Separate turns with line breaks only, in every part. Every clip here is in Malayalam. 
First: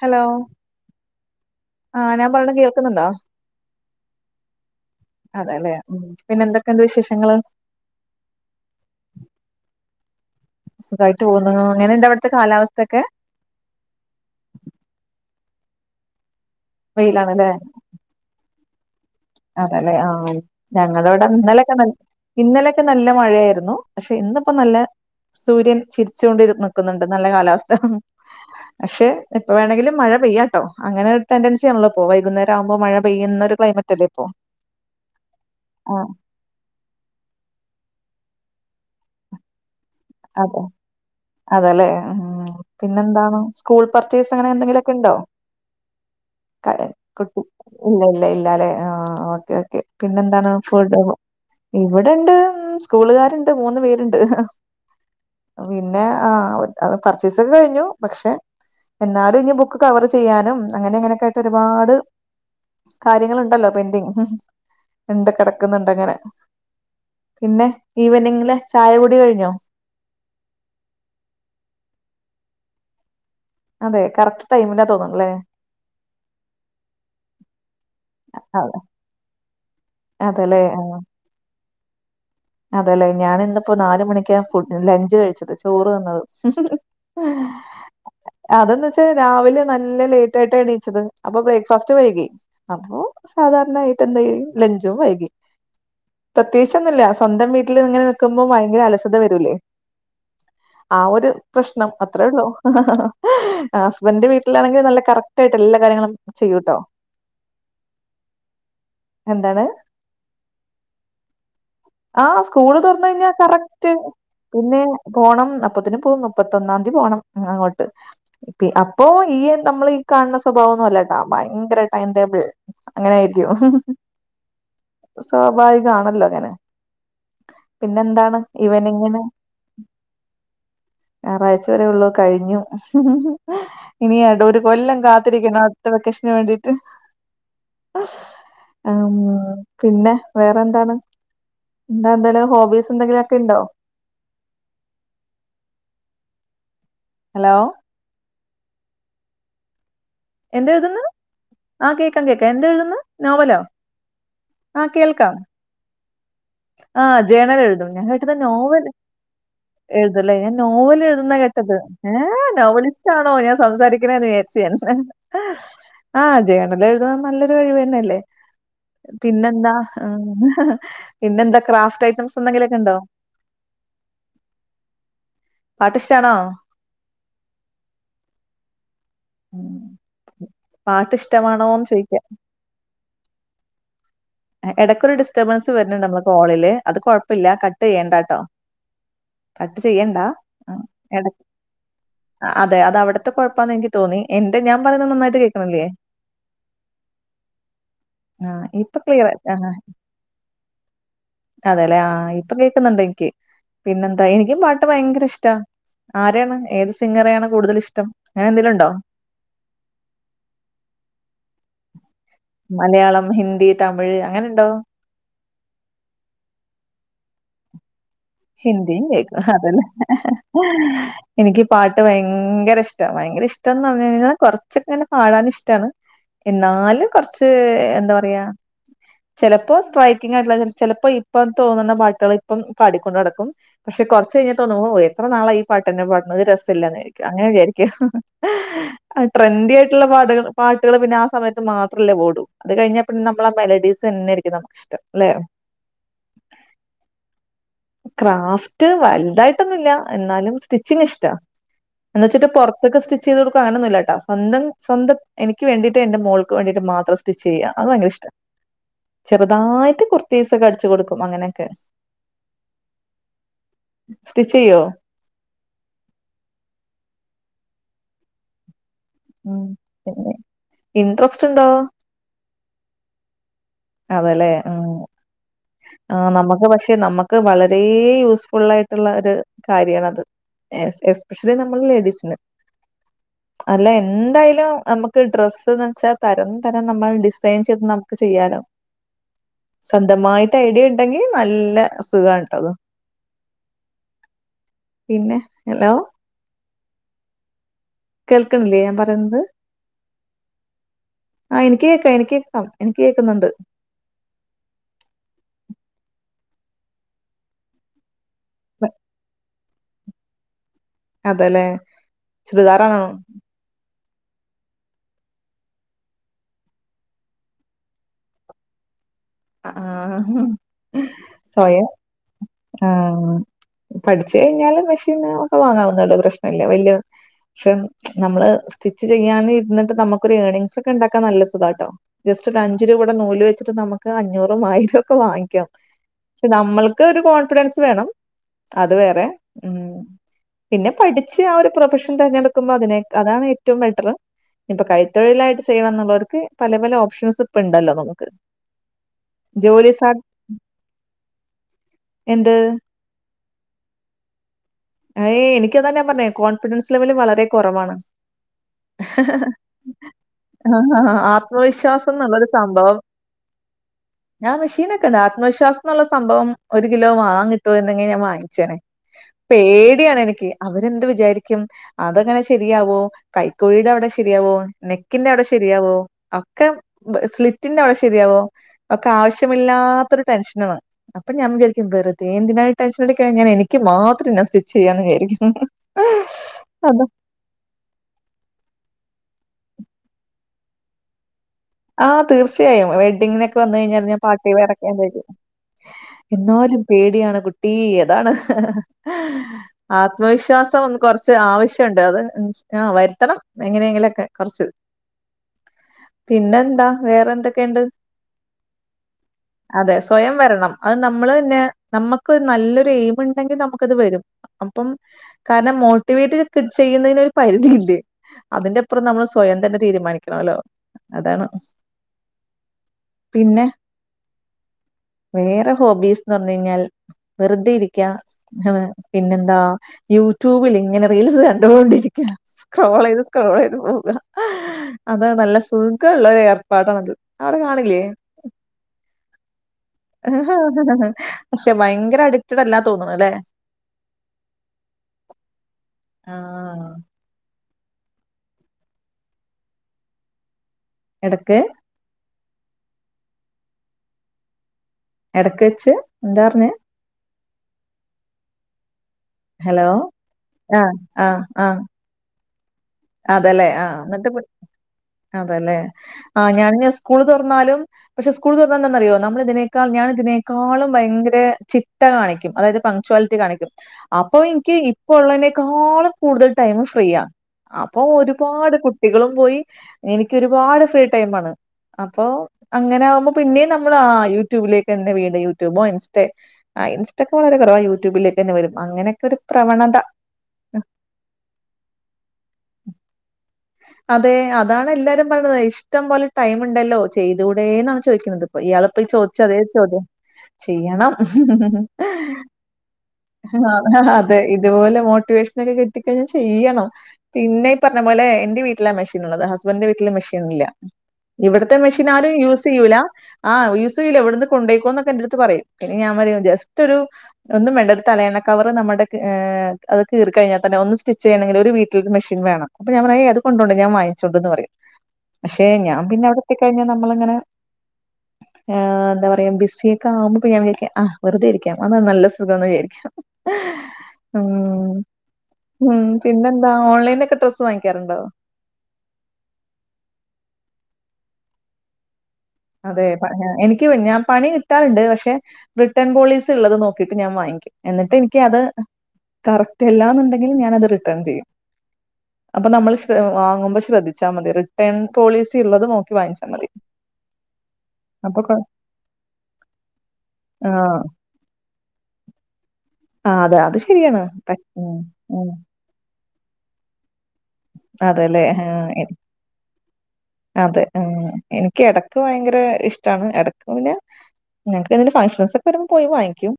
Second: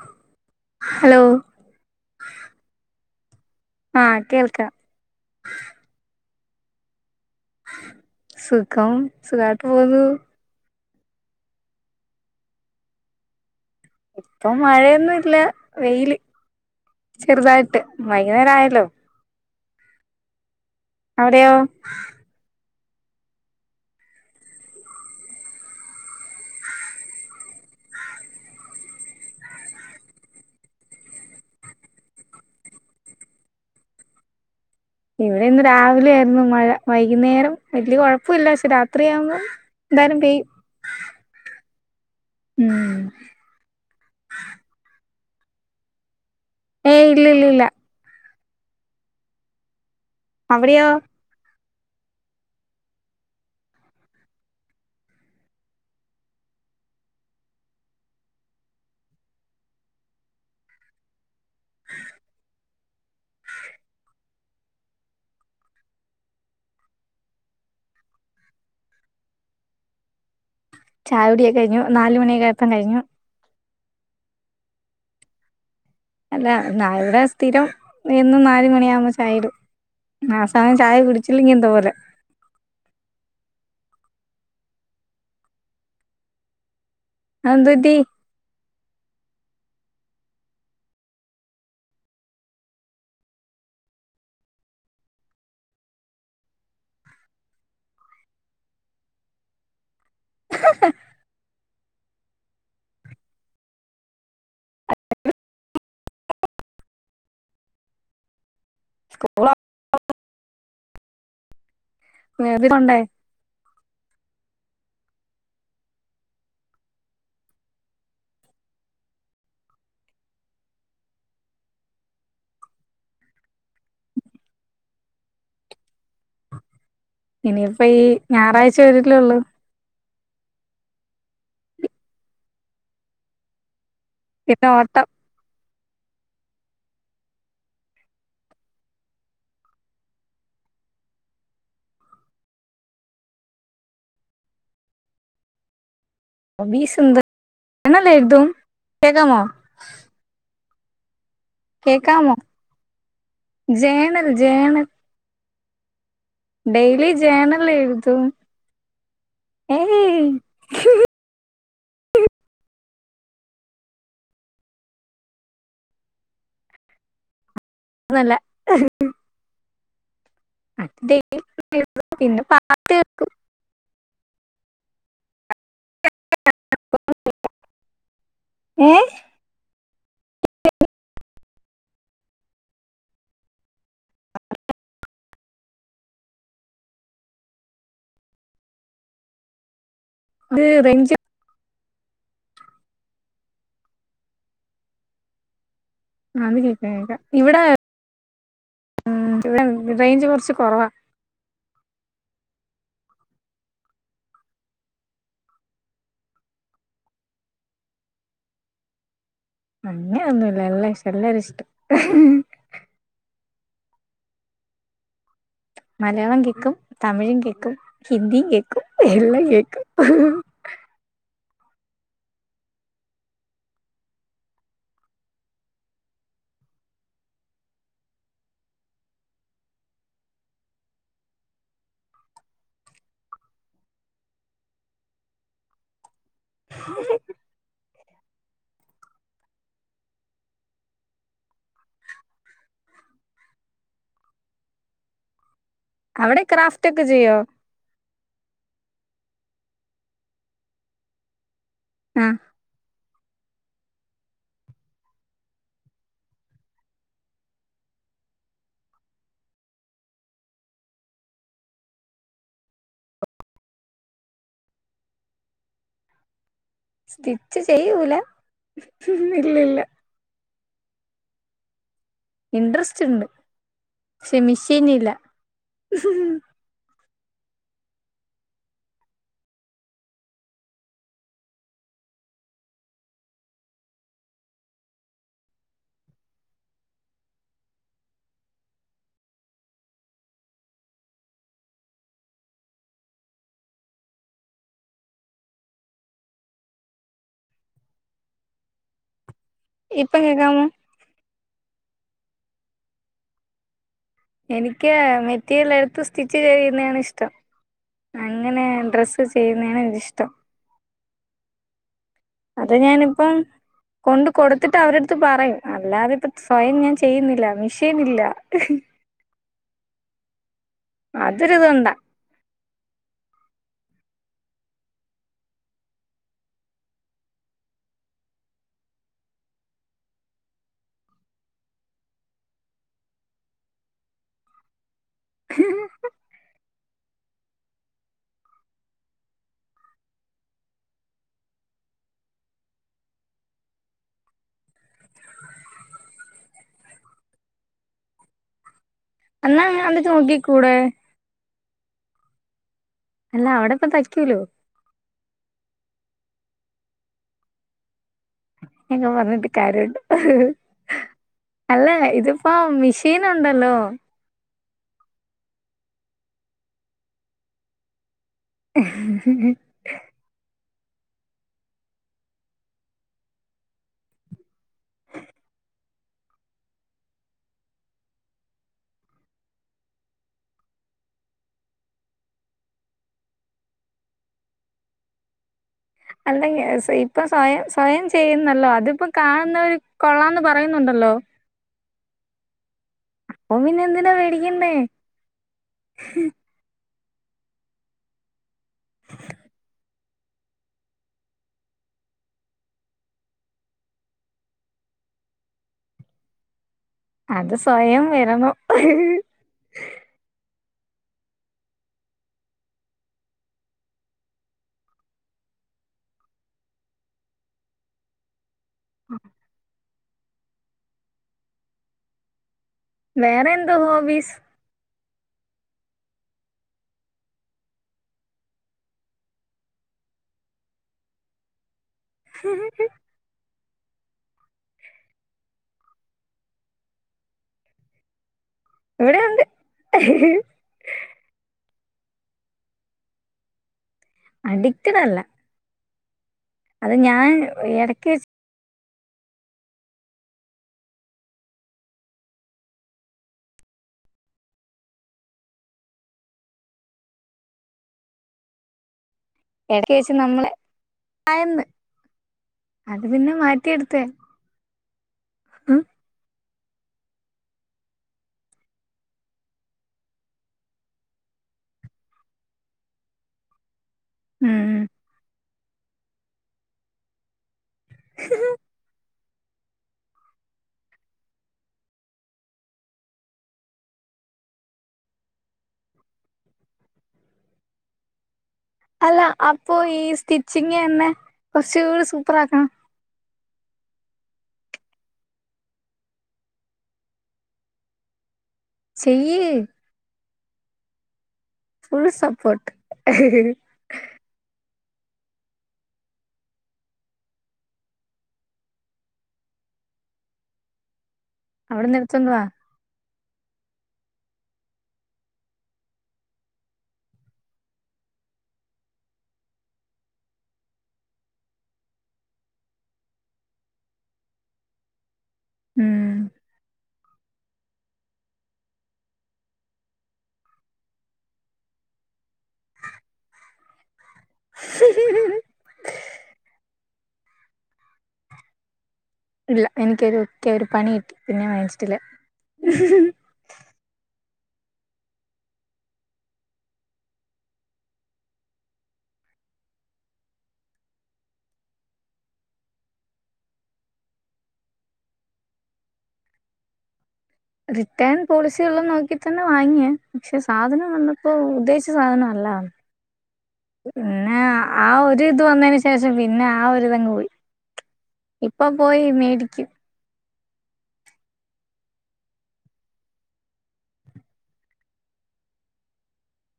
ഹലോ-
ഹലോ
ആഹ് ഞാൻ പറയണ കേൾക്കുന്നുണ്ടോ?
ആഹ് കേൾക്ക-
പിന്നെന്തെക്കെണ്ട് വിശേഷ്
സുഖം സുഖായിട്ട് പോന്നു
സുഖായിട്ട് പോവുന്നു എങ്ങനെണ്ട് അവിടുത്തെ കാലാവസ്ഥെക്കെ?
ഇപ്പൊ മഴയൊന്നുംല്ല വെയില്
വെയിലാണല്ലേ
ചെറുതായിട്ട് വൈകുന്നേര ആയല്ലോ?
അതേല്ലെ ആ ഞങ്ങളോട്
അവിടെയോ
ഇന്നലെക്കെ ന്ന ഇന്നലെ നല്ല മഴയായിരുന്നു പക്ഷെ ഇന്നിപ്പോ നല്ല സൂര്യൻ ചിരിച്ചുകൊണ്ട് ഇര് നിക്കുന്നുണ്ട് നല്ല കാലാവസ്ഥ പക്ഷെ എപ്പൊ വേണമെങ്കിലും മഴ പെയ്യ ട്ടോ അങ്ങനെ ടെന്റൻസി ആ ഉള്ള പ്പോ വൈകുന്നേര ആവുമ്പോ മഴ പെയ്യുന്നൊരു ക്ലൈമറ്റ് അല്ലേ? പ്പോ
ഇവിടെ ഇന്ന് രാവിലെ ആയിരുന്നു മഴ വൈകുന്നേരം വല്യ കൊഴ പ്പല്ല ക്ഷേ രാത്രിയാവുമ്പോ എന്തായാലും പെയ്യും
അതല്ലെ ആ
ഉം
പിന്നെന്താണു സ്കൂൾ പർച്ചയ്സ് അങ്ങനെ എന്തെങ്കിലക്കെ ഉണ്ടോ? കട
ഏയ് ഇല്ല
കുട്ടി
ഇല്ല
ഇല്ല ല്ല താലെ ആ ഓക്കെ ഓക്കേ പിന്നെന്താണ്
അവിടെയോ
ഫുഡ് ഇവിടെണ്ട് സ്കൂളുകാര്ണ്ട് മൂന്ന് പേരുണ്ട്. പിന്നെ ആ അത് പർച്ചേസ് ഒക്കെ കഴിഞ്ഞു പക്ഷെ എന്നാലും ഇനി ബുക്ക് കവർ ചെയ്യാനും അങ്ങനെ എങ്ങനെയൊക്കെ- ഒരുപാട് കാര്യങ്ങുണ്ടല്ലോ പെന്റങ് ഉ ഉണ്ട് കിടക്കുന്നുണ്ട് അങ്ങനെ പിന്നെ ഈവനിങ്ങില് ചായ കുടി കഴിഞ്ഞോ
ചായ കുടിയൊക്ക കഴിഞ്ഞു നാലുമണയൊ എപ്പം കഴിഞ്ഞു
അതെ കറക്റ്റ് ടൈമന്റൊ തോന്നല്ലേ
അല്ല എന്ന ഇവിടെ സ്ഥിരം എന്നന്ന് നാല
അതെ
മണിയ ആകുമ്പോ ചായ ഇടും ആ സമയം ചായ പിടിച്ചില്ലെങ്കി എന്താ പോലെ
അതെല്ലേ ഞാന ഇന്നിപ്പോ നാല മണിക്ക ഫു് ലഞ്ച് കഴിച്ചത് ചോറ് നിന്നത്
അതെന്ത് പറ്റി
അതെന്ന വച്ചാ രാവിലെ നല്ല ലേറ്റ് ആയിട്ടാ എണീച്ചത് അ ബ്രേക്ക്ഫാസ്റ്റ് വൈകി അപ്പോ സാധാരണട്ട് എന്ത ലഞ്ച വൈകി പ് സ്വന്തം വീട്ടിൽ ഇങ്ങനെ നിക്കുമ്പോൾ ഭയങ്കര അലസത വരൂല്ലേ ആ ഒരു പ്രശ്നം അത്രേ ഉള്ള് ഹസ്ബൻഡന്റെ വീട്ടിലാണെങ്കിൽ നല്ല കറക്റ്റ് ആയിട്ട് എല്ലാ കാര്യങ്ങളും ചെയ്യൂട്ടോ എന്താണ് ആഹ്
വെറുതെ
സ്കൂള്
കൊണ്ടേ
തുറന്ന കഴിഞ്ഞാ കറക്റ്റ് പിന്നെ പോണം അപ്പത്തിന് പോവും മുപ്പത്തൊന്നാം തീയതി പോകണം അങ്ങോട്ട് അപ്പൊ ഈ നമ്മൾ ഈ കാണുന്ന സ്വഭാവം ഒന്നുംല്ലട്ടാ ഭയങ്കര ടൈം ടേബിൾ അങ്ങനൊയിരിക്കും സ്വാഭാവികമാണല്ലോ അങ്ങനെ
ഇനിയിപ്പ ഈ
പിന്നെന്താണ്
ഞായറാഴ്ച
ഇവനിങ്ങനെ
വരില്ലേള്ളൂ
ഞായറാഴ്ച വരെ ഉള്ളൂ കഴിഞ്ഞു ഹ്ഹ്ഹ് ഇനിയ കേട്ടോ ഒരു
പിന്നെ
കൊല്ലം
ഓട്ടം
കാത്തിരിക്കണം അടുത്ത വെക്കേഷന് വേണ്ടിട്ട് ഉ പിന്നെ വേറെ എന്താണ് എന്താ എന്തായാലും ഹോബീസ് എന്തെങ്കിലുമൊക്കെ ഉണ്ടോ
ബീസ്
ഹലോ
[unintelligible] കേക്കാമോ
എന്താ എഴുതന്ന് ആഹ കേക്കാം
കേക്കാമോ
കേക്കാം എന്ത് എഴുതുന്നു നോവലോ
ജേണൽ ജേണൽ
ആഹ കേൾക്കാം ആഹ ജേണൽ എഴുതും ഞാൻ കേട്ടുന്ന നോവൽ
ഏയ്
എഴുതും അല്ലേ ഞാൻ നോവൽ എഴുതുന്ന കേ ഏ നോവലിസ്റ്റ് ആണോ ഞാൻ സംസാരിക്കണന്ന് വിാരിച്ച ആ ജയണല്ല എഴുതാൻ നല്ല തന്നല്ലേ
ഒന്നല്ല
പിന്നെന്താ ആ ഉ
ഡെയിലി
പിന്നെന്താ ക്രാഫ്റ്റ് ഐറ്റംസ്
പിന്നെ
എന്തെങ്കിലുമൊക്കെ
പാട്ട്
ഉണ്ടോ
കേൾക്കും
പാട്ട്ഷ്ടാണോ
ഹേയ്
പാട്ട് ഇഷ് ഇഷ്ടമാണോന്ന് ചോദിക്കാം ഇടക്കൊരു ഡിസ്റ്റർബൻസ് വരുന്നുണ്ട് നമ്മക്ക് ഹോളില് അത് കൊഴപ്പമില്ല കട്ട് ചെയ്യേണ്ടട്ടോ ക് ചെയ്യണ്ടാ
ഇത് റേഞ്ച്
എട അതെ അത അവിടുത്തെ കൊഴപ്പാന്ന് എനിക്ക് തോന്നി എന്റെ ഞാൻ പറയുന്ന നന്നായിട്ട് കേൾക്കണില്ലേ
അത് കേക്കാ കേക്കാ ഇവിടെ
ആഹ് ഇപ്പൊ ക്ലിയർ
ഉം, ഇവിടെ റേഞ്ച് കുറച്ച് കുറവാ
അതെല്ലെ ആ ഇപ്പൊ കേക്കുന്നുണ്ടെനിക്ക് പിന്നെന്താ എനിക്കും പാട്ട് ഭയങ്കര ഇഷ്ടാ ആരെയാണ് ഏത് സിംഗറെ യാണ് കൂടുതൽ ഇഷ്ടം അങ്ങനെ എന്തേലും ഉണ്ടോ
അങ്ങനൊന്നുല്ല എല്ലാ ഇഷ്ടം എല്ലാരും ഇഷ്ടം
മലയാളം ഹിന്ദി തമിഴ് അങ്ങനുണ്ടോ
മലയാളം കേക്കും തമിഴും കേക്കും
ഹിന്ദീം കേക്കും ഹ അതന്ന ഹ ഹ ഹാ എനിക്ക് പാട്ട് ഭയങ്കര ഇഷ്ടാ ഭയങ്കര ഇഷ്ടംന്ന് പറഞ്ഞഴിഞ്ഞാൽ കുറച്ചൊക്കങ്ങനെ പാടൻ ഇഷ്ടാണ് എന്നാല് കൊറച്ച് എ എന്താ പറയാ ചെലപ്പോ സ്ട്രൈക്കിങ് ആയിട്ടുള്ളത് ചെല ചെലപ്പോ ഇപ്പം തോന്നുന്ന പാട്ടുകൾ ഇപ്പം ഉം പാടും ഇപ്പ നടക്കും പക്ഷെ കൊറച്ച് കഴിഞ്ഞാ തോന്നും ഓ എത്രാ നാളാ ഈ പാട്ട്ന്നെ പാ അത് രസമല്ലന്ന് വിചാരിക്കും അങ്ങനെ വിചാരിക്കോയ് ഹ ഹ ഹ്‌ഹാ ആ ട്രെൻഡി ആയിട്ടുള്ള പാട്ടുകള് പാട്ടുകൾ പിന്നെ ആ സമയത്ത് മാത്രല്ലേ ഓടൂ അത് കഴിഞ്ഞാ പിന്ന നമ്മളാ മെലഡീസ് തന്നൊയിരിക്കും നമുക്ക് ഇഷ്ടം അല്ലെ
അവിടെ ക്രാഫ്റ്റ് ഒക്കെ ചെയ്യോ
ക്രാഫ്റ്റ് വലുതായിട്ടൊന്നുല്ല എന്നാലും സ്റ്റിച്ചിങ്ങ് ഇഷ്ടാ
ആ
എന്നച്ചിട്ട് പൊറത്ത്ക്ക് സ്റ്റിച്ചിയ്ത് കൊടുക്ക ഇപ്പ അങ്ങനൊന്നുല്ലാട്ടാ സ്വന്തം സ്വന്തത്ത് എനിക്ക് വേണ്ടിട്ട് എന്റെ മോൾക്ക് വേണ്ടിട്ട് മാത്രം സ്റ്റിച്ച് ചെയ്യാ അത് ഭയങ്കര ഇഷ്ടാ ചെറുതായിട്ട് കുർത്തീസ് ഒക്കെ അടിച്ചു കൊടുക്കും അങ്ങനെയൊക്കെ സ്റ്റിച്ച് ചെയ്യോ
സ്റ്റിച്ച് ചെയ്യൂല്ല
ഉം അങ്ങനെ ഇൻട്രസ്റ്റ് ഉണ്ടോ
ഇൻട്രസ്റ്റ് ഇണ്ട്
അതേല്ലേ ഉം ആ നമ്മക്ക് പക്ഷെ നമ്മ ക്ക് വളരെ യൂസ്ഫുൾ ആയിട്ടുള്ള ഒരു കാര്യാണത് എസ്പെഷ്യലി നമ്മൾ ലേഡീസിന് അല്ല എന്തായാലും നമുക്ക് ഡ്രെസ്സ്ന്ന് വെച്ചാൽ തരം തരം നമ്മൾ ഡിസൈൻ ചെയ്ത് നമുക്ക് ചെയ്യാലോ സ്വന്തമായിട്ട് ഐഡിയ ഇണ്ടെങ്കി നല്ല സുഖാൺട്ടോ അത് പിന്നെ ഹലോ കേൾക്കണില്ലേ എന്താ പറയുന്നത്
ഇപ്പം കേക്കാമോ
ആ എനിക്ക് കേക്കാം എനിക്ക് കേക്കാം എനിക്ക് കേക്കുന്നുണ്ട്
എനിക്ക് മെറ്റീരിയൽ എടുത്ത് സ്റ്റിച്ച് ചെയ്യുന്നേണ് ഇഷ്ടം അങ്ങനെ ഡ്രസ്സ് ചെയ് അങ്ങനെയാണ് എനിക്ക് ഇഷ്ടം
അതേല്ലേ
അത് ഞാനിപ്പം കൊണ്ട് കൊടുത്തിട്ട് അവരടടുത്ത് പറയും അല്ലാതെ ഇപ്പൊ സ്വയം ഞാൻ ചെയ്യുന്നില്ല മിഷേനില്ല
അ ആ ഹാ ഹും ഹ് സ്വയം
അതൊരിതുണ്ടാ
ആ പഠിച്ചു കഴിഞ്ഞാല് മെഷീൻ ഒക്കെ വാങ്ങാവുന്നോള്ളൂ പ്രശ്നുല്ല വല്യ ക്ഷെ നമ്മള് സ്റ്റിച്ച് ചെയ്യാൻ ഇരുന്നിട്ട് നമുക്കൊര് ഏണിങ്സ് ഒക്കെ ഉണ്ടാക്കാൻ നല്ല സുഖാട്ടോ ജസ്റ്റ് ഒരു അഞ്ച് രൂപേടെ നൂല് വെച്ചിട്ട് നമുക്ക് അഞ്ഞൂറും ആയിരോ ക്കെ വാങ്ങിക്കാം ക്ഷേ നമ്മൾ ക്ക ഒരു കോൺഫിഡൻസ് വേണം അത് വേറെ ഊം പിന്നെ പഠിച്ച് ആ ഒരു പ്രൊഫഷൻ തിരഞ്ഞെടുക്കുമ്പോ അതിനെക്ക അതാണ് ഏറ്റവും ബെറ്ററ് ഇപ്പൊ കൈത്തൊഴിലായിട്ട് ചെയ്യണം എന്നുള്ളവർക്ക് പല പല ഓപ്ഷൻസ് ഇപ്പ ഉണ്ടല്ലോ നമുക്ക് ജോലി സാ
[unintelligible]
എന്ത്
അല്ല അവടപ്പം തയ്ക്കൂലോ
ക്ക്താ ഞാൻ പറഞ്ഞേ കോൺഫിഡൻസ് ലെവല് വളരെ കൊറവാണ്
എന്നോട് പറഞ്ഞിട്ട് കാര്യമില്ല.
ആഹ്
അല്ല
ആത്മവിശ്വാസം എന്നുള്ളൊരു
ഇത്പ്പം
സംഭവം
മിഷീന്ണ്ട്
ഞാൻ മിഷീനോക്കെണ്ട് ആത്മവിശ്വാസ ന്നുള്ള സംഭവം ഒരു കിലോ വാങ്ങാൻ കിട്ടോ ഇണ്ടെങ്കി ഞാൻ വാങ്ങി അച്ഛനെ പേടിയാണെനിക്ക് അവരെന്ത് വിചാരിക്കും അതങ്ങനെ ശെരിയാവോ കൈക്കുഴിടെ അവടെ ശെരിയാവോ നെക്കിന്റെ അവടെ ശെരിയാവോ ഒക്കെ ബ് സ്ലിറ്റിന്റെ അവടെ ശെരിയാവോ ഒക്കെ ആവശ്യമില്ലാത്തൊര് ടെൻഷനാണ്. അപ്പൊ ഞാൻ വിചാരിക്കും വെറുതെ എന്തിനായി ടെൻഷൻ എട്ക്കണേ ഞാൻ എനിക്ക് മാത്രം ഞാൻ സ്റ്റിച്ച് ചെയ്യാന്ന് വിചാരിക്കും
എല്ലും
അത
ക്യാൻസയ് ഇപ്പൊ സ്വയം സ്വയം ചെയ്യുന്നല്ലോ അതിപ്പോ കാ ണുന്നവര് കൊള്ളാന്ന് പറയുന്നുണ്ടല്ലോ
ആഹ് തീർച്ച യായും വെഡ്ഡിങ്ങിനൊക്കെ
അപ്പൊ
വന്ന്
പിന്നെ
കഴിഞ്ഞാൽ
എന്തിനാ
ഞാൻ പാർട്ടി
പേടിക്കണ്ടേ
വെയ്റൊക്ക ഇടല് എന്നാലും പേടിയാണ് കുട്ടി അതാണ് ആത്മവിശ്വാസം ഒന്ന് കൊറച്ച് ആവശ്യണ്ട്. അത് ആഹ് വര്ത്തണം എങ്ങനെങ്കിലൊക്കെ കൊറച്ച് പിന്നെന്താ വേറെ
അത്
എന്തൊക്കെണ്ട്
സ്വയം വരണം
അതെ സ്വയം വരണം അത് നമ്മള് തന്നെ നമ്മക്കൊരു നല്ലൊരു എയിംമ്ണ്ടെങ്കി നമ്മക്കത് വരും അപ്പം കാരണം മോട്ടിവേറ്റ് ചെയ്യുന്നതിനൊരു പരിധിയില്ലേ അതിന്റെപ്പറം നമ്മള് സ്വയം തന്നെ തീരുമാനി ക്കാലോ അതാണ്
വേറെ
പിന്നെ
എന്തോ ഹോബീസ്
വേറെ ഹോബീസ്ന്ന് പറഞ്ഞ് കഴിഞ്ഞാൽ വെറുതെ ഇരിക്ക ഏ പിന്നെന്താ യൂട്യൂബിലിങ്ങനെ റീൽസ് കണ്ടോണ്ടിരി രിക്ക സ്ക്രോളൈതു സ്ക്രോളൈതു പോകാ അതാ നല്ല സുഖള്ളരു ഏർപ്പാടാണത് അവടെ കാണില്ലേ
ഇവിടെയുണ്ട്
റ്റെ ഭയങ്കര അഡിക്റ്റഡ് അല്ലാ തോന്നണ്ല്ലേ
അഡിക്റ്റഡ് അല്ല
ആഹ്
അത് ഞാൻ എട ക്കീസ്
എടക്ക് എടക്ക് വെച്ച് എന്താ പറ്ഞ്ഞേ ഹലോ
ഇടക്ക് വെച്ച് നമ്മളെ
ആഹ് ആഹ്
ആയെന്ന്
ആഹ്
അത് പിന്നെ
അതല്ലെ ആഹ
മാറ്റിയെടുത്തേ
എന്നിട്ട് അതല്ലെ ആ ഞാൻ സ്കൂള് തുറന്നാലും പക്ഷെ സ്കൂൾ തുറന്നാ എന്താന്നറിയോ നമ്മള ഇതിനേക്കാൾ ഞാൻ ഇതിനോളും ഭയങ്കര ചിട്ട കാണിക്കും അതായത് പംഗക്ച്വാലിറ്റി കാണിക്കും അപ്പൊ
ഉം
എനിക്ക് ഇപ്പ ഉള്ളനെ എക്കാളം കൂടുതൽ ടൈമ ഫ്രീയ അപ്പൊ ഒരുപാട് കുട്ട- കുട്ടികളും പോയി എനിക്ക് ഒരുപാട് ഫ്രീ ടൈംമാണ് അപ്പൊ അങ്ങനെ ആകുമ്പോ പിന്നേ നമ്മൾ ആ യൂട്യൂബിലേക്ക് തന്നെ വീണ്ട യൂട്യൂബോ ഇൻസ്റ്റ ഇൻസ്റ്റ ഒക്കെ വളരെ കുറവാ യൂട്യൂബില
അല്ല അപ്പൊ ഈ സ്റ്റിച്ചിങ് തന്നെ കൊറച്ചൂടെ സൂപ്പർ ആക്കണം
അതെ അതാണ് എല്ലാരും പറഞ്ഞത് ഇഷ്ടം പോലെ ടൈം ഉണ്ടല്ലോ ചെയ്തുകൂടെ എന്നാണ് ചോദിക്കുന്നത് ഇയാളെ പോയി ചോദിച്ച
ചെയ്യ്
അതേ ചോദ്യം ചെയ്യണം
ഫുൾ സപ്പോർട്ട്
ആ അതെ ഇ ഇതുപോലെ മോട്ടിവേഷന ഒക്കെ കെട്ടിക്കഴിഞ്ഞാ ചെയ്യണം പിന്നെ ഈ പറഞ്ഞ പോലെ എന്റെ വീട്ടിലെ മെഷീൻ ഉള്ളത് ഹസ്ബൻ്റിൻ്റെ വീട്ടില് മെഷീൻ ഇല്ല ഇവിടത്തെ
അവിടുന്ന്
മെഷീൻ
എടുത്തോണ്ട്
ആരും
വാ
യൂസ് ചെയ്യൂല ആ ഉസൂ ഇല്ല എവിടെന്ന് കൊണ്ടോയ്ക്കോ എന്നൊക്കെ എറ അടു പറയും പിന്നെ ഞാൻ പറയും ജസ്റ്റ് ഒരു ഒന്നും വേണ്ട ഒരു തലയണ കവ നമ്മുടെ അത് കീ കഴിഞ്ഞാൽന്നെ ഒന്ന് സ്റ്റിച്ച് ചെയ്യണെങ്കിൽ ഒരു വീട്ടിൽരു മെഷീൻ വേണം അപ്പൊ ഞാൻ പറയാ അത് കൊണ്ടണ്ട് ഞാൻ വാങ്ങിച്ചോണ്ടന്ന് പറയായും പക്ഷെ ഞാൻ
ഉം
പിന്നെ അവിടത്തെ കഴിഞ്ഞൽ നമ്മളിങ്ങനെ ആ എന്താ പറയാ ബിസിയ ഒക്കെ ആവുമ്പോ ഞാ വിജാക്കാം ആ വെറുത ഇരിക്കാം അ നല്ല എന്നാ പിന്നെന്താ ഓൺലൈ ഡ്രസ്സ് വാങ്ങിക്കാറുണ്ടോ
ഇല്ല എനിക്കൊരു ഒക്കെ ഒരു പണി കിട്ടി പിന്നെ വേങ്ങിച്ചിട്ടില്ലേ
അതെ എനിക്ക് ഞാൻ- പണി കിട്ടാറുണ്ട് പക്ഷെ റിട്ടേൺ പോളിസി ഉള്ളത് നോക്കിട്ട് ഞാൻ വാങ്ങിക്കും എന്നിട്ട് എനിക്ക് അത് കറക്റ്റ് അല്ലാന്നുണ്ടെങ്കിൽ ഞാൻത് റിട്ടേൺ ചെയ്യും അപ്പൊ നമ്മൾ ശ വാങ്ങുമ്പോൾ ശ്രദ്ധിച്ചാൽ മതി റിട്ടേൺ പോളിസി ഉള്ളത് നോക്കി വാങ്ങിച്ചാൽ മതി
റിട്ടേൺ
അപ്പൊ കൊ
പോളിസി ഉള്ളത് നോക്കി തന്നെ വാങ്ങിയ പക്ഷെ സാധനം
ആഹ്
വന്നപ്പോ ഉദ്ദേശിച്ച- സാധനം അല്ല
ആ അതെ അത് ശരിയാണ്
പിന്നെ ആ ഒരു ഇത് വന്നതിന് ശേഷം പിന്നെ ആ ഒരുരിതങ് പോയി
അതല്ലേ
ഇപ്പൊ പോയി മേടിക്കും
ആഹ അതെ എനിക്ക് ഇടക്ക് ഭയങ്കര ഇഷ്ടമാണ് ഇടക്ക് പിന്നെ ഞങ്ങക്ക് എ ഫംഗഷൻസ് ഒക്കെ വരുമ്പോൾ പോയി വാങ്ങിക്കും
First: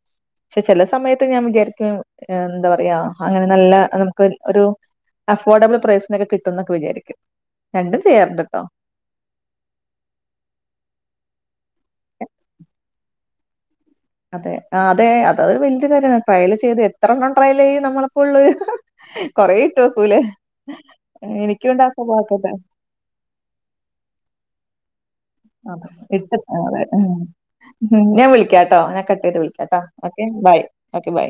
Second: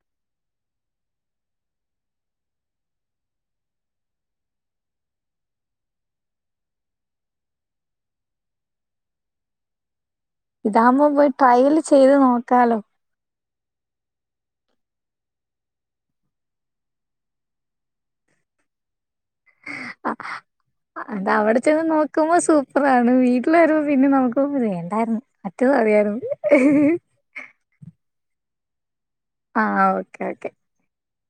പക്ഷെ ചില സമയത്ത് ഞാൻ വിചാരിക്കും എന്താ പറയാ അങ്ങനെ നല്ല നമുക്ക് ഒരു അഫോർഡബിൾ പ്രൈസിനൊക്കെ കിട്ടും എന്നൊക്കെ വിചാരിക്കും രണ്ടും ചെയ്യാറുണ്ട് കേട്ടോ
ഇതാകുമ്പോ പോയി ട്രയൽ ചെയ്ത് നോക്കാലോ
അതെ അതെ അതരു വല്യാ കാര്യമാണ് ട്രയല് ചെയ്ത് എത്രെണ്ണം ട്രയൽ ചെയ്യ നമ്മളപ്പോ ഉള്ളൂ
ആ എന്താ അവിടെ ചെന്ന്
എനിക്കുണ്ട് ആ
നോക്കുമ്പോ
സ്വഭാവക്കട്ടെ
സൂപ്പറ ആണ് വീട്ടിൽ വരുമ്പോ പിന്നെ നോക്കുമ്പ വേണ്ടായിരുന്നു മറ്റേത് മതിയായിരുന്നു
അട്ട ഞാൻ വിളിക്കാ ട്ടോ ഞാ വൈകിട്ട് വിളിക്കാട്ടോ ഓക്കെ ബൈ ഓക്കേ ബൈ